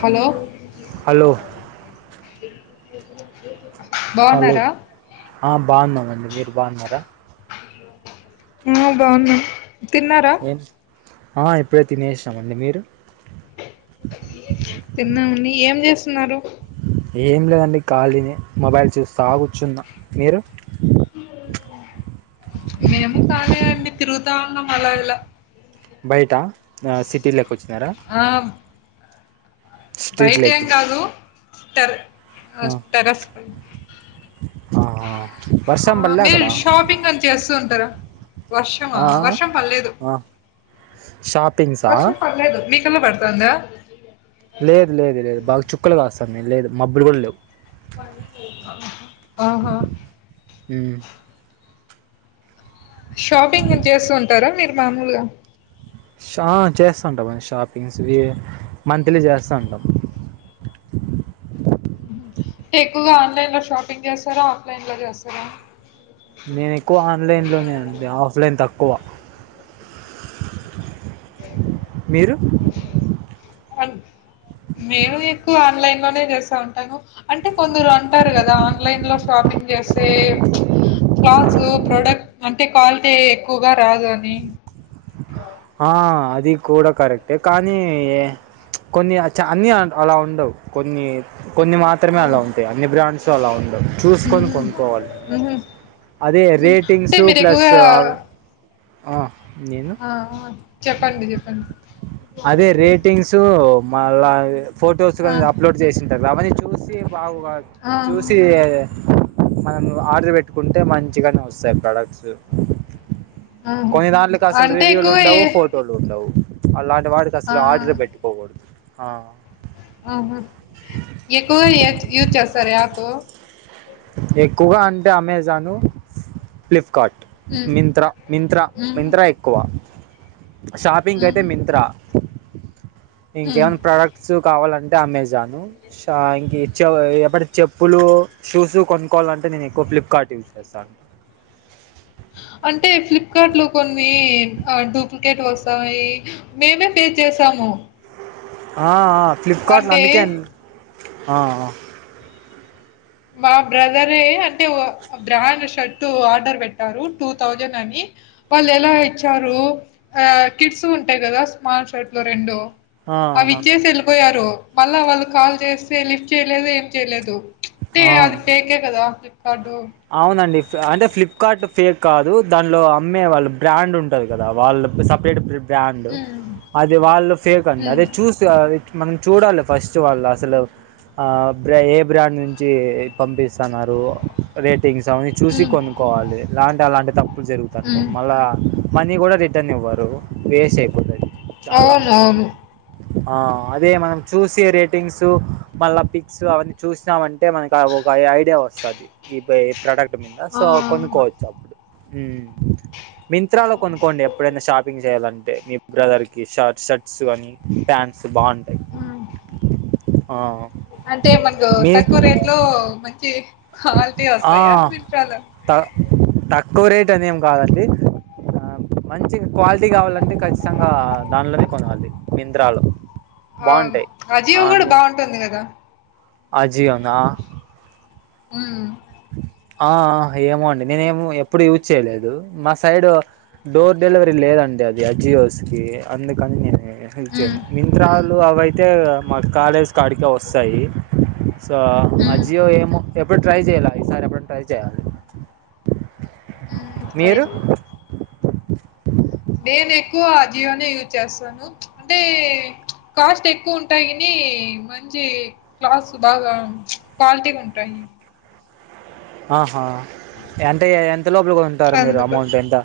Hello hello hello బాగున్నారా ఆ బావున్నామండి మీరు బావున్నారా ఆ బావున్నా తిన్నారా ఆ ఎప్పుడే తినేసినామండి మీరు తిన్నామండి ఏం చేస్తున్నారు ఏం లేదండి ఖాళీనే మొబైల్ చూస్తా కూర్చున్నా మీరు మేమూ ఖాళీయే అండి తిరుగుతా ఉన్నాం అలా ఇలా బయటా ఆ సిటీలేకి వచ్చినారా ఆ బయట ఏం స్ట్రీట్లోకి కాదు టర్ ఆ టెరస్ పై ఆహా హా వర్షం పల్లే మీరు అక్కడ షాపింగ్ అని చేస్తూ ఉంటారా వర్షమా ఆ వర్షం పడ్లేదు షాపింగ్స్ వర్షం పడలేదు మీకల్ల పడతాందా లేదు లేదు లేదు బాగా చుక్కలు కాస్తాంది లేదు మబ్బులు కూడా లేవు ఆహా ఊ షాపింగ్ అని చేస్తూ ఉంటారా మీరు మామూలుగా షా చేస్తా ఉంటాం అ షాపింగ్స్ కి మంత్లీ చేస్తా ఉంటాం టెక్కువగా ఆన్లైన్ లో షాపింగ్ చేస్తారా ఆఫ్లైన్ లో చేస్తారా నేను ఎక్కువ ఆన్లైన్ లోనే అండి ఆఫ్లైన్ తక్కువ మీరు అన్ మేమూ ఎక్కువ ఆన్లైన్ లోనే చేస్తా ఉంటాను అంటే కొందురు అంటారు కదా ఆన్లైన్ లో షాపింగ్ చేస్తే క్లాత్స్ ప్రొడక్ అంటే క్వాలిటీ ఎక్కువగా రాదు అని ఆ అది కూడా కరెక్టే కానీ ఏ చ్ కొన్ని చా అన్ని అలా ఉండవు కొన్ని కొన్ని మా మాత్రమే ఆ అలా ఉంటాయి అన్ని బ్రాండ్స్ అలా ఉండవు చూసుకొని ఉహు కొనుక్కోవాలి ఉహు అదే అంటే రేటింగ్సు మీరు ప్లస్ ఎక్కువగా ఆ నేను ఆ ఆ చెప్పండి చెప్పండి అదే రేటింగ్స్ మళ్ళ అదే ఫొటోస్ ఆ కానీ అప్లోడ్ చేసినంటారు అవన్నీ చూసి బా ఆ చూసి మనం ఆర్డర్ పెట్టుకుంటే మంచిగానే వస్తాయి ప్రోడక్ట్స్ ఆహా కొన్ని దాంట్కి అసలు అంటే రివ్యూలు ఎక్కువ ఏ ఉండవు ఫోటోలు ఉండవు అలాంటి వాటికి ఆ అసలు ఆర్డర్ పెట్టుకోకూడదు ఆహ ఎక్కువ ఎది యూజ్ చేస్తారు యాప్ ఎక్కువగా అంటే అమెజాను ఫ్లిప్కార్ట్ ఉమ్ మింత్ర మింత్రా ఉహు మింత్ర ఎక్కువ షాపింగ్ అయితే ఉహు మింత్రా ఉమ్ ఇంకేమనా ప్రోడక్ట్ స్ కావాలంటే అమెజాను ష ఇంక చె ఎప్పటి చెప్పులు షూస్ కొనుకోవాలంటే నేను ఎక్కువ ఫ్లిప్కార్ట్ యూజ్ చేస్తాను అంటే ఫ్లిప్కార్ట్ లో కొన్ని ఆ డూప్లికేట్ వస్తాయి మేమే పే చేసాము ఆ ఆ ఫ్లిప్కార్ట్లో అంటే అందుకే ఆ మా బ్రదరే అంటే బ్రాండ్ షర్ట్ ఆర్డర్ పెట్టారు టూ థౌజండ్ అని వాళ్ళు ఎలా ఇచ్చారు ఆ కిట్స్ ఉంటాయి కదా స్మార్ల్ షైట లో రెండు ఆ, అవి ఆ, ఇచ్చేసి వెళ్ళిపోయారు మళ్ళా వాళ్ళు కాల్ చేస్తే లిఫ్ట్ చేయలేదు ఏం చేయలేదు అంటే అది ఆ. ఫేకే కదా ఫ్లిప్కార్ట్ అవునండి అంటే ఫ్లిప్కార్ట్లో ఫేక్ కాదు దానిలో అమ్మే వాళ్ళు బ్రాండ్ ఉంట ఉంటది కదా వాళ్ళు సపరేట్ బ్రాండ్ హ్మ్. అది వాళ్ళు ఫేక్ అండి హ్మ్. అదే చూసి మనం చూడాలి ఫస్ట్ వాళ్ళు అసలు ఆ బ్ర ఏ బ్రాండ్ నుంచి పంపిస్తున్నారు రేటింగ్స్ అవన్న చూసి హ్మ్. కొనుక్కోవాలి ఇలాంటి అలాంటి తప్పులు జరుగుతంటాయి హ్మ్. మళ్ళా మనీ కూడా ర రిటర్న్ ఇవ్వరు వేస్తే అయిపోతది చాలా అవునవును. ఆ అదే మనం చూసే రేటింగ్స్ మళ్ళా పిక్స్ అవన్నీ చూసినామంటే అంటే మనకి ఒక ఐ ఐడియా వస్తుది ఈ పయి ప్రోడక్ట్ మీద ఆ! సో కొనుకోవచ్చు అప్పుడు మింత్రాలో అవును. కొనుక్కోండి ఎ ఎప్పుడైనా షాపింగ్ చేయ్యాలంటే మీ బ్రదర్ కి షర్ట్ షర్ట్స్ కానీ ప్యాంట్స్ అస్ బాగుంటాయి హ్మ్ అంటే మనకు మీ తక్కువ రేట్ లో మంచి క్వాలిటీ ఆ వస్తాయా? మింత్రాలో? త తక్కువ రేట్ అనేం కాదండి ఆ మంచి క్వాలిటీ కావాలంటే ఖచ్చితంగా దానిలోనే కొనలి మింత్రాలో అవును బాగుంటాయి అజీఓ కూడా బాగుంటుంది కదా అజీఓ నా ఉమ్ ఆ ఏమో అండి నేను ఏమ ఎప్పుడు యూజ్ చేయలేదు మా సైడ్ డోర్ డెలివరీ లేదండి అది అజియోస్ కి అందుకని హ్మ్. మింత్రాలు అవయితే మా కాలేజ్ కాడికే వస్తాయి సో ఆ హ్మ్. జియో ఏమో ఎప్పుడు ట్రై చేయాల ఈసారి ఎప్పుడు ట్రై చేయ్యాలి హ్మ్. ట్రై మీరు జెయి. నేను ఎక్కువ ఆ జియోనే యూజ్ చేస్తాను అంటే కాస్ట్ ఎక్కువ ఉంటాయి అని మంచి క్లాస్ బాగా క్వాలిటీగా ఉంటాయి ఆహా అంటే ఎంత లోపల కొంటారు మీరు అందుకు. అమౌంట్ ఎంత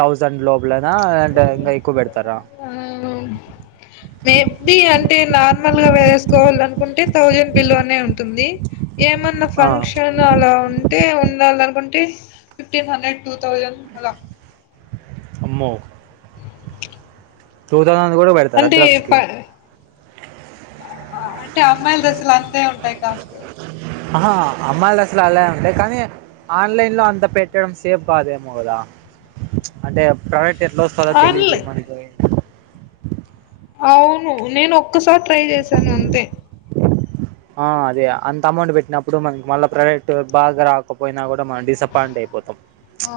థౌజండ్ లోపల లోన అండ్ ఇంకా ఎక్కువ పెడతారా హ్మ్ మేబి అంటే నార్మల్ గా వేసుకోవాల అనుకుంటే థౌజండ్ బిలో నే ఉంటుంది ఏమన్నా ఆ ఫంక్షన్ అలా ఉంటే ఉండాల అనుకుంటే ఫిఫ్టీన్ హండ్రెడ్ టూ థౌజండ్ అలా అమ్మో టూ థౌసండ్ కూడా పెడతారా అంటే ఫ డ్రస్కి అంటే అమ్మాయిల డ్రెస్ లు అంతే ఉంటాయి కాస్ట్ ఆహా అమ్మాయిలు అసలు అలా ఉంటాయి కానీ ఆన్లైన్ లో అంత పెట్టడం సేఫ్ కాదేమో కదా అంటే ప్రోడక్ట్ ఎట్లా వస్తుందో తెలీదు ఆన్లై మనకి అవును నేను ఒక్కసారి ట్రై చేశాను అంతే ఆ అదే అంత అమౌంట్ పెట్టినప్పుడు మనకి మళ్ళా ప్రొడక్ట్ బాగా రాకపోయినా కూడా మనం డిస్ పాయింట్ అయిపోతాం ఆ!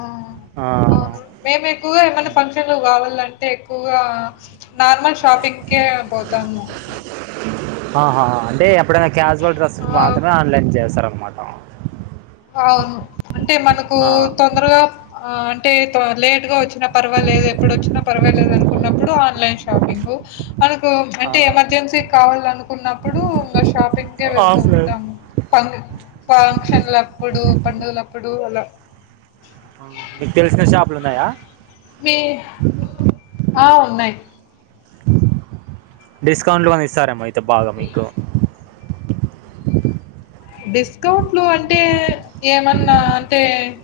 ఆ అవును. మేము ఎటూ ఏమన్నా ఉమ్. ఫంక్షన్లు కావాలంటే ఎక్కువగా నార్మల్ షాపింగ్కే పోతాము ఆహా హా అంటే ఎప్పుడైనా క్యాజువల్ డ్రెస్సులు ఆ! మాత్రమే ఆన్లైన్ చేస్తారన్నమాట అవును అంటే మనకు తొందరగా ఆ అంటే లేట్ గా వచ్చినా పర్వాలేదు ఎప్పుడు వచ్చినా పర్వాలేదు అనుకున్నప్పుడు ఆన్లైన్ షాపింగు మనకి ఆ, అంటే ఎమర్జెన్సీ కావాలి అనుకున్నప్పుడు ఇంకా షాపింగ్ కే వెళ్తూ ఆఫ్లైన్ ఉంటాము ఫం ఫంక్షన్లప్పుడు పండుగలప్పుడు అలా మీకు తెలిసిన షాపులు ఉన్నాయా మీ ఆ ఉన్నాయి డిస్కౌంట్ లోని ఇస్తారేమో అయితే బాగా మీకు డిస్కౌంట్లు అంటే ఏమన్నా అంటే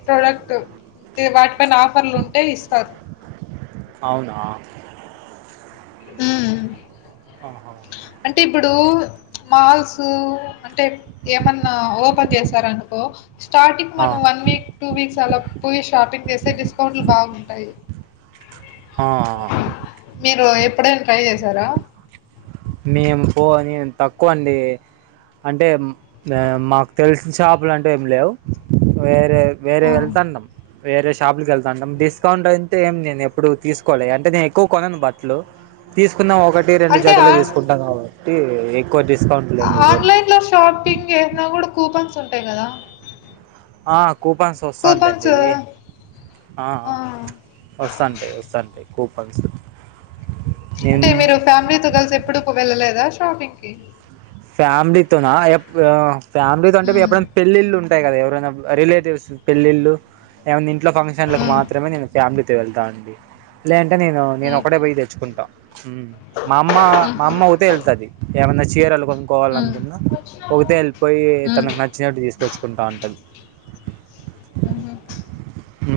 ప్రోడక్ట్ వాటిపైన ఆఫర్లు ఉంటే ఇస్తారు అవునా హ్మ్ ఆహా అంటే ఇప్పుడు మాల్స్ అంటే ఏమన్నా ఓపెన్ చేసారనుకో స్టార్టింగ్ ఆ, మనం వన్ వీక్ టూ వీక్స్ అలా పోయి షాపింగ్ చేస్తే డిస్కౌంట్లు బాగుంటాయి ఆ మీరు ఎప్పుడైనా ట్రై చేశారా మేము పో అని తక్కువ అండి అంటే మాకు తెలిసిన షాపులు అంటూ ఏమి లేవు వేరే వేరే ఆ వెళ్లతంటం వేరే షాప్లకి వెళ్తుా ఉంటాం డిస్కౌంట్ అంటే ఏమి నేను ఎప్పుడు తీసుకోలే అంటే నేను ఎక్కువ కొనను బట్టలు తీసుకున్నా ఒకటి రెండు అంటే ఆ జతలే తీసుకుంటాం కాబట్టి కొ డిస్కౌంట్ ఆన్లైన్ లో షాపింగ్ చేసిన కూడా కూపన్స్ ఉంటాయి కదా ఆ కూపన్స్ కూపన్స్ వస్తాంటయయి ఆ వస్తాంటాయి వస్తాంటాయి కూపన్స్ అంటే నేను మీరు ఫ్యామిలీతో కలిసి ఎప్పుడు వెళ్ళలేదా షాపింగ్ కి ఫ్యామిలీతోనా ఆ ఏప్ ఫ్యామిలీతో అంటే ఉమ్, ఎప్పుడైనా పెళ్ళిళ్ళు ఉ ఉంటాయి కదా ఏవరైనా రిలేటివ్స్ పెళ్ళిల్లు ఏముంది ఇంట్లో ఫంక్షన్లకు ఉమ్, మాత్రమే నేను ఫ్యామిలీతో వెళ్తాను అండి లేదంటే నేను నేను ఉమ్, ఒక్కడే పోయి తె చ్చుకుంటాం మా అమ్మ ఉమ్, మా అమ్మ ఊతే వెళ్తది ఏమైన్నా చీరలు కొన్ ఉమ్, ఉమ్, కోవాలనుకున్న ఒకతే వెళ్ళిపోయి ఉమ్, తనకు నచ్ చ్చినట్టు తీసుకొచ్చుకుంటాంటది ఉమ్. ఊ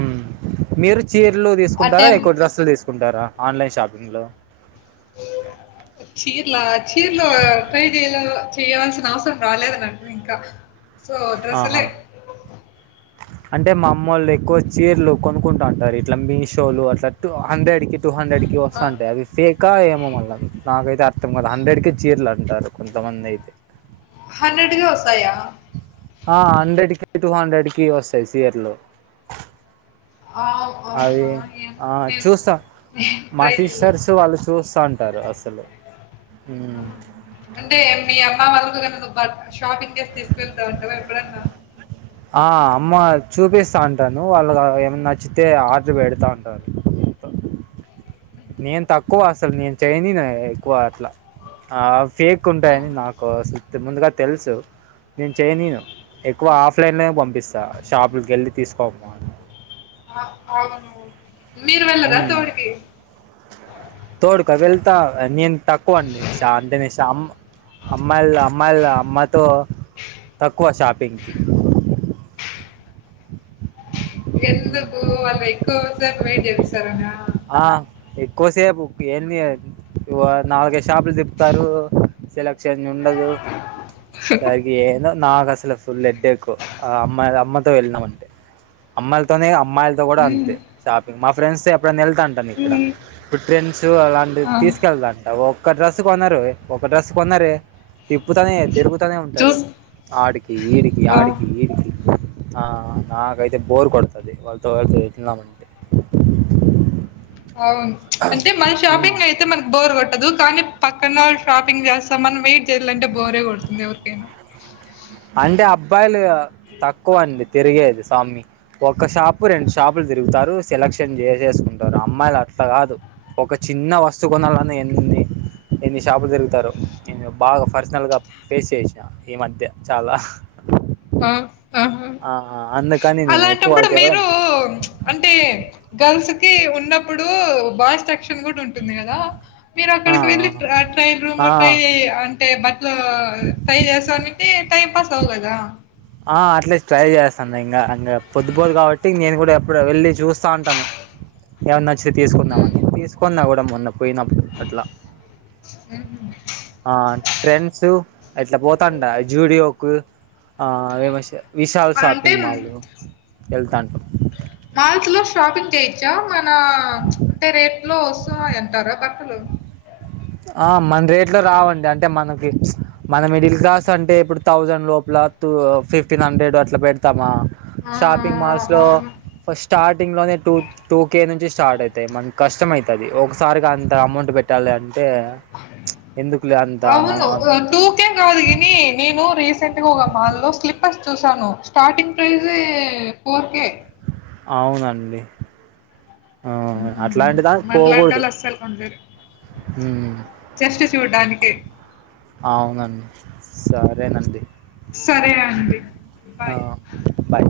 మీరు చీర్లు తీసుకుంటారా అంటే ఎక్కువ డ్రెస్లు తీసుకుంటారా ఆన్లైన్ షాపింగ్ లో చీరల చీరలు ట్రై చేయలేదు చేయవల్సిన అవసరం రాలేదు నకు ఇంకా ఆహా ఓ అంటే మా అమ్మ వాళ్ళు ఎక్కువ చీరలు కొనుకుంటు ఉంటారు ఇట్లా మీషోలు అట్లా హండ్రెడ్ కి టూ హండ్రెడ్ కి ఇవి ఆ! వస్తాంటయ్ అవి ఫెకా ఏమో మళ్ళ నాకైతే అర్థం కదా హండ్రెడ్ కి చీరలు అంటారు కొంతమంది అయితే హండ్రెడ్ కి వసాయా ఆ హండ్రెడ్ కి టూ హండ్రెడ్ కి వస్తాయి సియర్ లు ఆవ్ అది ఆ చూస్తా నేను మా ట్రై చేయలేదు. సిస్టర్స్ వాళ్ళు చూస్తాంటారు అసలు ఊ ఆహా! అంటే మీ అమ్మ మరదలను బ షాపింగ్ చేసి తీసుకువెళ్తావుంటార ఎప్పుడన్నా ఆ అమ్మ చూపిస్తా ఉంటాను వాళ్ళ ఏమన్నా నచ్చితే ఆర్డర్ పెడతా ఉంటాారు నేను తక్కువ అసలు నేను చేయనియను ఎక్కువ అట్లా ఆ ఫేక్ ఆహా! ఉంటాయని నాకు సుతి ముందుగా తెలుసు నేను చేయనిను ఎక్కువ ఆఫ్లైన్ లో పంపిస్తా షాపులకు వెళ్ళి తీసుకో పో అని అవును మీరు వెెళ్ళర తోడికి తోడుక వెళ్తా నేను తక్కువ అండి శామ్ దీని శామ్ అమ్మాయిల అమ్మాయిలు అమ్మతో తక్కువ షాపింగ్ కి ఎందుకు వాళ్ళు ఎక్కువ సేపు వెయిట్ చేపిసారనా ఆ ఎక్కువసేపు ఏంది అది ఇగ నాలుగైదు షాపులు తిప్తారు సెలక్షన్ ఉండదు సరి ఏదో నాకు అసలు ఫుల్ హడ్డకు ఆ అమ్మాయి అమ్మతో వెళ్ళినాం అంటే అమ్మాయిలతోనే అమ్మాయిల్ కూడా హ్మ్. అంతే షాపింగ్ మా ఫ్రెండ్స్ తొ ఎప్పుడైనా వెళ్తా ఉంటాను ఇక్కడ హ్మ్. ఇప్పుడు ట్రెండ్స్ అలా ఆ! తీసుకెళ్ళదంట ఒక్క డ్రెస్ కొన్నారు ఒక డ్రెస్ కొన్నారే తిప్పుతనే తిరుగు నే ఉంటారు చూస్ ఆడికి ఈడికి ఆ! ఆడికి ఈడికి ఆ నాకైతే బోర్ కొడుతుది వాళ్ళతో ఎటైనా వెతున్నామంటే అవును అంటే మన షాపింగ్ అయితే మనకు బోర్ కొట్ చదు కానీ పక్కన వాళ్ళు షాపింగ్ చేస్తా మనం వెయిట్ చేయాలంటే బోరే కొడుతుంది ఎవరికైనా అంటే అబ్బాయిలు తక్కువ అండి తిరిగేది స్వామి ఒక్క షాపు రెండు షాపులు తిరుగుతారు సెలక్షన్ చేసేసుకుంటారు. అమ్మాయిలు అట్లా కాదు. ఒక చిన్న వస్తువు కొనాలన్నా ఎన్ని షాపులు తిరుగుతారో. నేను బాగా పర్సనల్ గా ఫేస్ చేసా ఈ మధ్య చాలా ఆ ఆహా! ఆ అందుకని నేను ఎక్కువ అలాంటప్పుడు మీరూ? తిరగను అంటే గర్ల్స్ కి ఉన్నప్పుడు బాయ్స్ సెక్షన్ కూడా ఉంటుంది కదా. మీరు ఆ అక్కడికి వెళ్ళి ట్రైల్ రూమ్ ఆ లో ట్రై అంటే బట్టలు ట్రై చేస్తాని అంటే టైం పాస్ అవు గదా ఆ అట్లే ట్రై చేస్తాను ఇంకా పొద్దు పోదు కాబట్టి నేను కూడా ఎప్పుడు వెళ్ళి చూస్తా ఉంటాను. ఎవన్న నచ్చితే తీసుకుందామని తీసుకన్నా కూడా మొన్న పోయిన అ ఆ ట్రెండ్స్ అట్లా పోతాంట జూడియోకు ఆ విశాల్ అంటే షాపింగ్ మాల్ కు వెళ్తాంటాం. మాల్స్ లో షాపింగ్ చేయోచ్చా మన అంటే రేట్ లో వస్తున్నాయి అంటారా బట్టలు. ఆ మన రేట్ లో రావండి. అంటే మనకి మన మిడిల్ క్లాస్ అంటే ఇప్పుడు థౌసండ్ లోపల టూ ఫిఫ్టీన్ హండ్రెడ్ అట్లా పెడతామా? ఆ షాపింగ్ మాల్స్ లో అవును ఫస్ట్ స్టార్టింగ్ లోనే టూ. టూ కే నుంచి స్టార్ట్ అయితాయి. కష్టమైతాది. ఒకసారిగా అంత అమౌంట్ పెట్టాలి అంటే. ఎందుకులే అంత అని అనుకుంటాం. ఇంకేం కాదు కాని నేను రీసెంట్ గా ఒక మాల్లో స్లిప్పర్స్ చూసాను స్టార్టింగ్ ప్రైజే. ఫోర్ కే. అవునండి. అట్లాంటి దానికి మన పోకూడదు లాంటోళ్ళు ఆసలు కొనలేరు. ఉమ్. జస్ట్ చూడ్డానికే. అవునండి సరేనండి. సరే అండి. ఆ బాయ్ బాయ్.